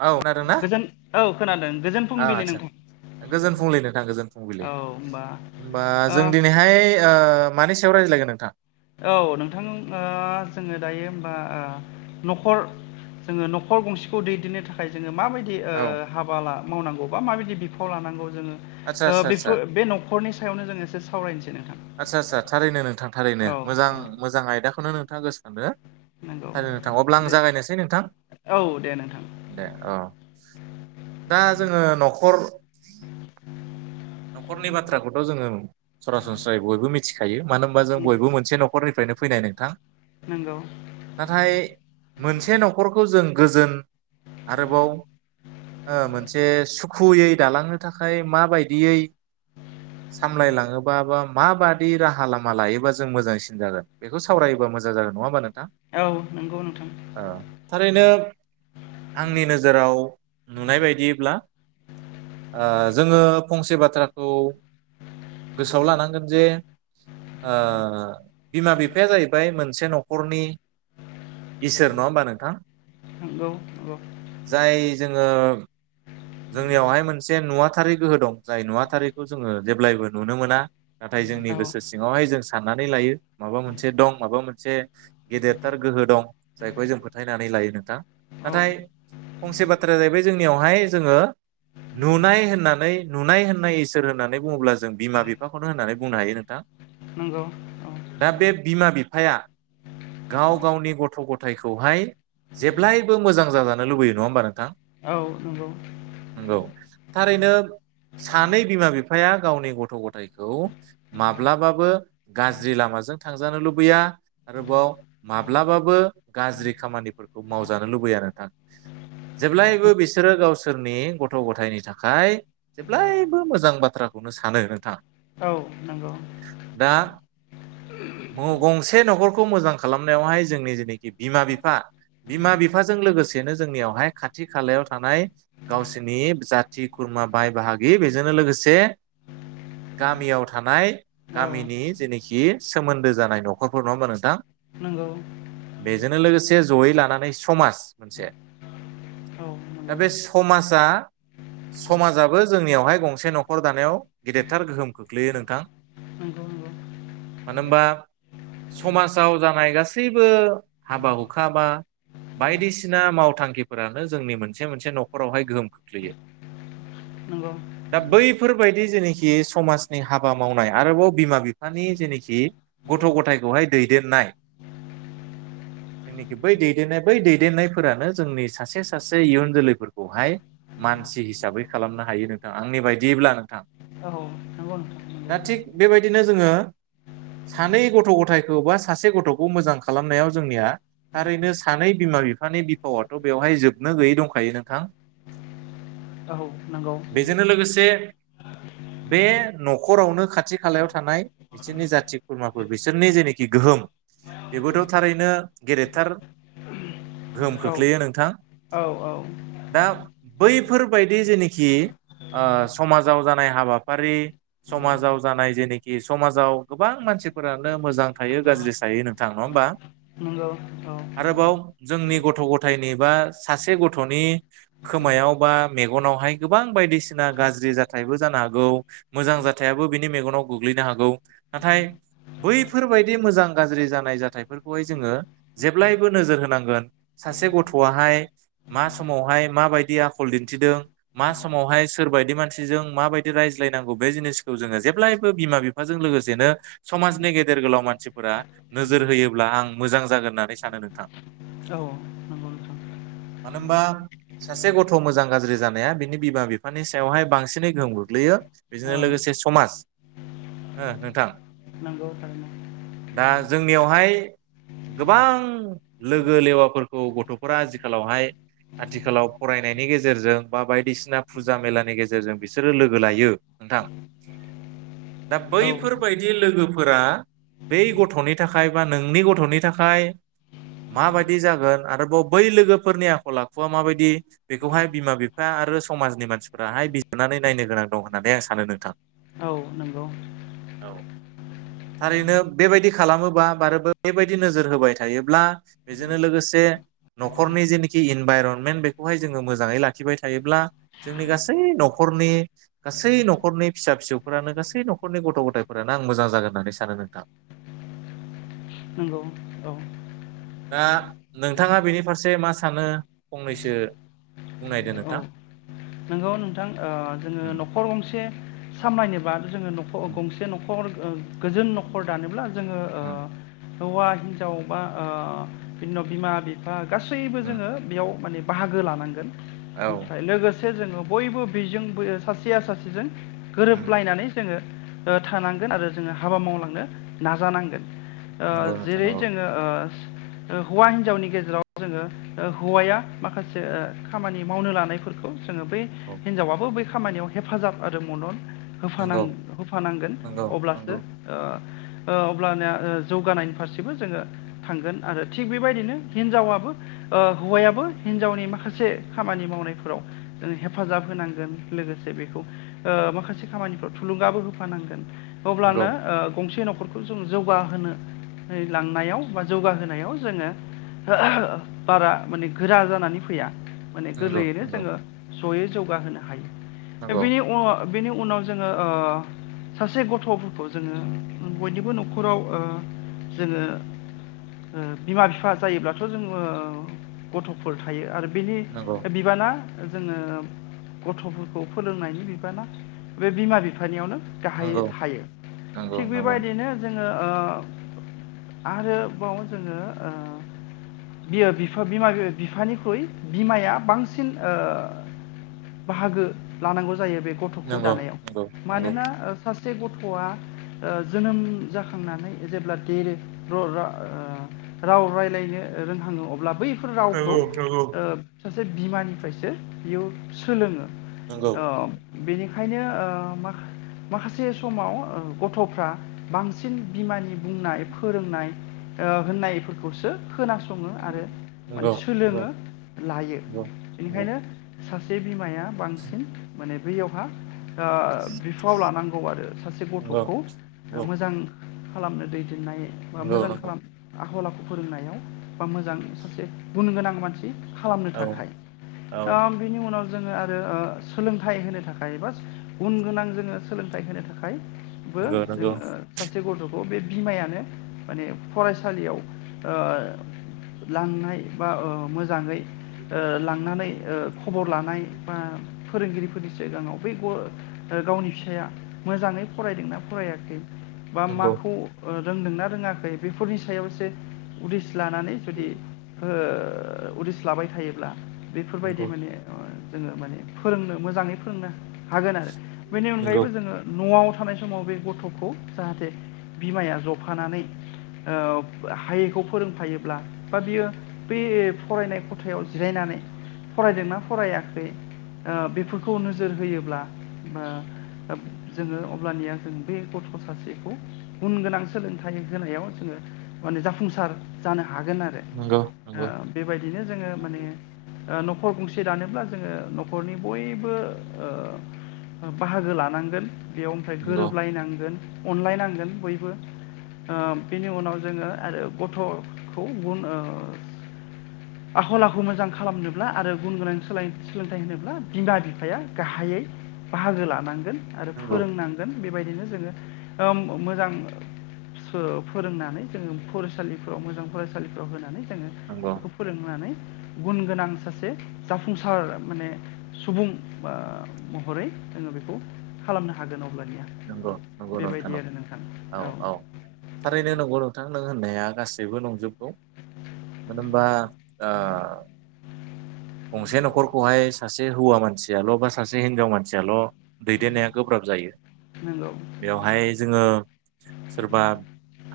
औ खोनादों ना गोजोन औ खोनादों गोजोन फुंबिलि आदसा नोंथां। गोजोन फुंबिलि नोंथां गोजोन फुंबिलि होमबा जों ओ दिनैहाय ओ मानि सायाव रायज्लायगोन नोंथां? औ नोंथां ओ जोङो दायो होनबा ओ न'खर जोङो न'खर गंसेखौ दैदेननो थाखाय जोङो माबायदि औ ओ हाबा ला मावनांगौ बा माबायदि बिफाव लानांगौ जों आदसा आदसा आदसा बेफोर बे न'खरनि सायावनो जों एसे सावरायनोसै नोंथां आदसा आदसा थारैनो नोंथां थारैनो औ मोजां औ मोजां आयदाखौनो नोंथांङा सानदों नंगौ थारैनो नोंथां अब्ला आं दे जागायनोसै नोंथां? औ दे नोंथां दे औ दा जोङो न'खर न'खरनि बाथ्राखौथ' जोङो सरासनस्रायै बयबो मिथिखायो। मानो होनबा जों बयबो मोनसे न'खरनिफ्रायनो फैनाय नोंथां। नंगौ नाथाय मोनसे न'खरखौ जों गोजोन आरोबाव ओ मोनसे सुखुयै दालांनो थाखाय माबायदियै सामलायलाङोबा बा माबादि राहा लामा लायोबा जों मोजांसिन जागोन बेखौ सावराय बा मोजां जागोन नंङा होमबा नों औ नंगौ नोंथां। थारैनो आंनि नोजोराव नुनाय बायदिब्ला ओ जोङो फंसे बाथ्राखौ गोसोआव लानांगोन जे ओ बिमा बिफाया जाहैबाय मोनसे न'खरनि इसोर नंङा होमबा नोंथां नंगौ नंगौ जाय जोंङो जोंनियावहाय मोनसे नुवाथारै गोहो दं जाय नुवाथारैखौ जोङो जेब्लायबो नुनो मोना नाथाय जोंनि औ गोसो सिङावहाय जों साननानै लायो माबा मोनसे दं माबा मोनसे गेदेरथार गोहो दं जायखौहाय जों फोथायनानै लायो नोंथां औ नाथाय फंसे बाथ्राया जाहैबाय जोंनियावहाय जोंङो नुनाय होननानै नुनाय होननाय इसोर होननानै बुंङोब्ला जों बिमा बिफाखौनो होननानै बुंनो हायो नोंथां। नंगौ। दा बे बिमा बिफाया गाव गावनि गथ' गथायखौहाय जेब्लायबो मोजां जाजानो लुबैयो नङा होमबा नोंथां? औ नंगौ। नंगौ थारैनो सानै बिमा बिफाया गावनि गथ' गथायखौ माब्लाबाबो गाज्रि लामा जों थांजानो लुबैया आरोबाव माब्लाबाबो गाज्रि खामानिफोरखौ मावजानो लुबै या नोंथां जेब्लायबो बिसोरो गाव सोरनि गथ' गथायनि थाखाय जेब्लायबो मोजां बाथ्राखौनो सानो नोंथां। औ नंगौ। दा मौ गंसे न'खरखौ मोजां खालामनायावहाय जोंनि जेनोखि बिमा बिफा बिमा बिफाजों लोगोसेनो जोंनियावहाय खाथि खालायाव थानाय गावसोरनि जाथि खुरमा बाय बाहागि बेजोंनो लोगोसे गामियाव थानाय औ गामिनि जेेने खि सोमोन्दो जानाय न'खरफोर नङा होमबा नोंथां? नंगौ बेजोंनो लोगोसे जयै लानानै समाज मोनसे। औ नंगौ। समाजआ समाजाबो जोंनियावहाय गंसे न'खर दानायाव गेदेदथार गोहोम खोख्लैयो नोंथां। नंगौ नों मानो होनबा समाजाव जानाय गासैबो हाबा हुखा बा बायदिसिना मावथांखिफोरानो जोंनि मोनसे मोनसे न'खरावहाय गोहोम खोख्लैयो। नंगौ दा बैफोरबायदि जेनेखि समाजनि हाबा मावनाय आरोबाव बिमा बिफानि जेनेखि गथ' गथायखौहाय दैदेननाय। जेनेखि बै दैदेननाय बै दैदेननायफोरानो जोंनि सासे सासे इयुन जोलैफोरख हाय मानसि हिसाबै खालामनो हायो नोंथां आंनि बायदियोब्ला नोंथां नंगौ औ नंगौ नोंथां दा थिग बेबायदिनो जोङो सानै गथ' गथायखौ बा सासे गथ'खौ मोजां खालामनायाव जोंनिया थारैनो सानै बिम बिमा बिफानि बिफावथ' बेवहाय जोबनो गैयै दंखायो नोंथां औ नांगौ बेजोंनो [inaudible] बे न'खरावनो खाथि खालायाव थानाय बिसोरनि जाथि खुरमाफोर बिसोरनि जेनेखि गोहोम बेबोथ' थारैनो गेदेरथार गोहोम खोख्लैयो नोंथां। औ औ दा बैफोरबायदि जेनोखि ओ समाजाव जानाय हाबाफारि समाजाव जानाय जेनोखि समाजाव गोबां मान मानसिफोरानो मोजां थायो गाज्रि थायो नोंथां नङा होमबा? नंगौ औ आरोबाव जोंनि गथ' गथायनि बा सासे गथ'नि खोमायाव बा मेगनावहाय गोबां बायदिसिना गाज्रि जाथायबो जानो हागौ मोजां जा जाथायाबो बिनि मेगनाव गोग्लैनो हागौ नाथाय बैफोरबायदि मोजां गाज्रि जानाय जाथायफोरखौहाय जोङो जेब्लायबो नोजोर होनांगोन सासे गथ'आहाय मा स मावहाय मा बायदि आखल दिन्थिदों मा समावहाय सोर बायदि मानसिजों मा बायदि रायज्लायनांगौ बे जिनिसखौ जोङो जेब्लायबो बिमा बिफाजों लोगोसेनो समाजनि गेदेर गोलाव मानसिफोरा नोजोर होयोब्ला आं मोजां जागोन होननानै सानो नोंथां। औ नंगौ नोंथां [inaudible] मानो होमबा सासे गथ' मोजां गाज्रि जानाया बिनि बिमा बिफानि सायावहाय बांसिनै गोहोम गोग्लैयो बिदिनो लोगोसे औ समाज हो नोंथां नोंगौ [unintelligible] दा जोंनियावहाय गोबां लोगो लेवाफोरखौ गथ'फोरा आजिखालावहाय आथिखालाव फरायनायनि गेजेरजों बा बायदिसिना फुजा मेलानि गेजेरजों बिसोरो लोगो लायो नोंथा [inaudible] दा औ बैफोरबायदि लोगो फोरा बै गथ'नि थाखाय बा नोंनि गथ'नि थाखाय माबायदि जागोन आरोबाव बै लोगोफोरनि आखला खुवा माबायदि बेखौहाय बिमा बिफा आरो समाजनि मानसिफोराहाय बिजिरनानै नायनो गोनां दं होननानै आं सान सानो नोंथां। औ नोंगौ। औ थारैनो बेबायदि खालामोबा बारा बेबायदि नोजोर होबाय थायोब्ला बेजोंनो लोगोसे से न'खरनि जेनिखि इन भाइरनमेन्ट बेखौहाय जोङो मोजाङै लाखिबाय थायोब्ला जोंनि गासै न'खरनि गासै न'खरनि फिसा फिसौफोरानो गासै न'खरनि गथ' गथ'थायफोरानो आं मोजां जागोन होननानै सानो नोंथां। [inaudible] नोंगौ औ। दा नोंथाङा बेनि फारसे मा सानो फंनैसो बुंनायदो औ नोंथां। नोंगौ नोंथां ओ जोङो उम न'खर गंसे सामलायनोबा जोङो उम गंसे न'खर ओ गोजोन न'खर दानोब्ला जों ओं हौवा हिनजाव बा ओ बिनि उनाव बिमा बिफा गासैबो उम जोङो बेयाव माने बाहागो लानांगोन औ ओमफ्राय लोगोसे जोङो बयबो बिजोंबो सासेया सासेजों उम गोरोबलायनानै जोङो ओ थानांगोन आरो जोङो हाबा मावलांनो नाजानांगोन। ओ नंगौ नोंथां जेरै औ जोङो ओ [inaudible] ओ हौवा हिनजावनि गेजेराव जोङो ओ हौवाया माखासे ओ खामानि मावनो लानायफोरखौ जोङो बे औ हिनजावाबो बै खामानियाव हेफाजाब आरो मदद होफानां नंगौ होफानांगोन नंगौ अब्लासो नंगौ ओ! ओ अब्लानो ओ जौगानायनि फारसेबो जोङो थांगोन आरो थिग बेबायदिनो हिनजावा बो ओ हौवायाबो हिनजावनि माखासे खामानि मावनायफोराव ओ हेफाजाब होनांगोन लोगोसे बेखौ ओ माखासे खामानिफ्राव थुलुंगाबो होफानांगोन। नंगौ अब्लानो ओ गंसे न'खरखौ जौ जौगाहोनो। लांनायाव बा जौगाहोनायाव जोङो। बारा माने गोरा जानानै फैया। माने नंगौ गोरलैयैनो नंगौ जोङो जयै जौगाहोनो हायो बिनि उन बेनि उनाव जोङो ओ सासे गथ'फोरखौ जोङो बयनिबो न'खराव ओ जोङो। ओ बिमा बिफा जायोब्लाथ' जोङो गथ'फोर थायो आरो। बिनि नंगौ बिबाना जोङो गथ'फोरखौ फोरोंनायनि बिबाना बे बिमा बिफानियावनो। गाहायै नंगौ थायो नंगौ थिग बेबायदिनो जोङो ओ। आरोबाव जोङो ओ बियो बिफा बिमा बिफानिख्रुइ बिमाया बांसिन ओ बाहागो लानांगौ जायो बे गथ'खौ नंगौ दानायाव नंगौ मानोना ओ सा से गथ'आ ओ जोनोम जाखांनानै जेब्ला देर र रा ओ राव रायज्लायनो। रोंहाङो अब्ला बै फोर रावखौ नंगौ ओ सासे बिमानिफ्रायसो बियो सोलोङो। नंगौ अ बिनिखा ओंखायनो ओ माखा- माखासे समाव ओ गथ'फ्रा बांसिन बिमानि बुं नाय फोरोंनाय ओ होननायफोरखौसो खोनासङो आरो माने नंगौ नंगौ सोलोङो नंगौ लायो नंगौ बेनिखायनो सासे बिमाया बांसिन माने बैयावहा ओ बिफाव लानांगौ आरो सासे नंगौ गथ'खौ मोजां खालामनो दै नाय नंगौ बा मोजां नंगौ खालाम आखल आखु फोरोंनायाव बा मोजां सासे गुन गोनां मानसि खालामनो औ थाखाय औ ओम। उनाव जोङो आरो ओ सोलोंथाइ होनो थाखाय बा गुन गोनां जोङो सोलोंथाइ होनो थाखाय। बो नंगौ नंगौ जोङो सासे गथ' खौ बे बिमायानो माने फरायसालियाव ओ लांनाय बा ओ मोजाङै ओ लांनानै ओ खबर लानाय बा फोरोंगिरिफोरनि सिगाङाव बै ग- गावनि फिसाया मोजां‌। फरायदोंना फरायाखै बा नंगौ माखौ ओ रोंदोंना रोङाखै बेफोरनि सायाव एसे उदस लानानै जुदि ओ उदिस लाबाय थायोब्ला। बेफोरबायदि नंगौ माने जोङो माने फोरोंनो मोजाङै फोरोंनो। हागोन आरो बेनि नंगौ अनगायैबो जोङो न'आव थानाय समाव बे गथ'खौ जाहाथे बिमाया जफानानै। ओ हायैखौ फोरोंफायोब्ला बा बियो बै फरायनाय खथायाव जिरायना। फरायदोंना फरायाखै ओ बेफोरखौ नोजोर होयोब्ला ओ ओब जोङो अब्लानिया जों बे गथ' सासेखौ गुन गोनां सोलोंथाइ होनायाव जोङो माने जाफुंसार जानो हा हागोन आरो नंगौ नंगौ नंगौ ओ बेबायदिनो जोङो माने ओ न खर गंसे दानोब्ला जोङो न'खरनि बयबो ओ बाहागो लानांगोन बेयाव ओमफ्राय गोरोबलायनांगोन अनलायनांगोन बयबो ओ बिनि उनाव जोङो आरो गथ'खौ गुन ओ आखल आखु मोजां खालामनो ब्ला आरो गुन गोनां सोलाय सोलोंथाइ होनोब्ला बिमा बिफाया गाहायै बाहागो लानांगोन। आरो नंगौ फोरोंनांगोन बेबायदिनो जोङो ओम मोजां सो फोरोंनानै जोङो फरायसालिफ्राव मोजां फरायसालिफ्राव होनानै जोङो नंगौ बेखौ फोरोंनानै गुन गोनां सासे जाफुंसार माने सुबुं ओ महरै जोङो बेखौ खालामनो हागोन औ नंगौ नंगौ नोंथां नंगौ औ औ थारैनो नंगौ नोंथां होननाया गासै बो नंजोबगौ मानो होनबा ओ गंसे न'खरखौहाय सासे हौवा मानसियाल' बा सासे हिनजाव मानसियाल' दैदेननाया गोब्राब जायो। नंगौ बेवहाय जोङो सोरबा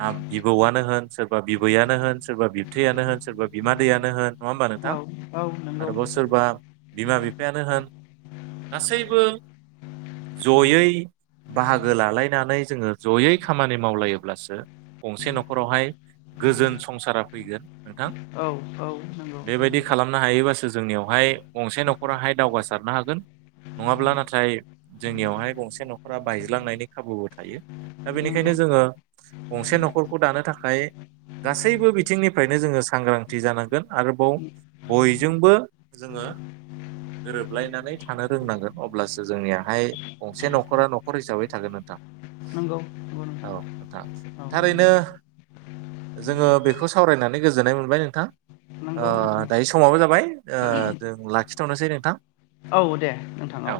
आब बिबौआनो होन सोर सोरबा बिबैयानो होन सोरबा बिबथैयानो होन सोरबा बिमादैयानो होन नङा होमबा नोंथां औ औ। नंगौ आरोबाव सोरबा बिमा बिफायानो होन गासैबो ज'यै बाहागो लालायनानै जोङो ज'यै खामानि मावलायोब्लासो गंसे न'खरावहाय गोजोन संसारा फैगोन नोंथां औ नंगौ बेबायदि खालामनो हायोबा नियावहाय गंसे न'खराहाय दावगासारनो हागोन। नङाब्ला नाथाय जोंनियावहाय गंसे न'खरा बायज्लांनायनि खाबुबो थायो दा नंगौ बेनिखायनो जोङो गंसे न'खरखौ दानो थाखाय गासैबो बिथिंनिफ्रायनो जोङो सांग्रांथि जानांगोन आरोबाव बय जोंबो जोङो गोरोबलायनानै थानो रोंनांगोन अब्लासो जोंनियाहाय गंसे न'खरा न'खर हिसाबै थागोन नोंथां नोंगौ औ आथा थारैनो जोङो बेखौ सावरायनानै गोजोननाय मोनबाय नोंथां नंगौ नोंथां दायो समावो जाबाय -बाय ओ जों लाखिथ'नोसै नोंथां औ दे नोंथां औ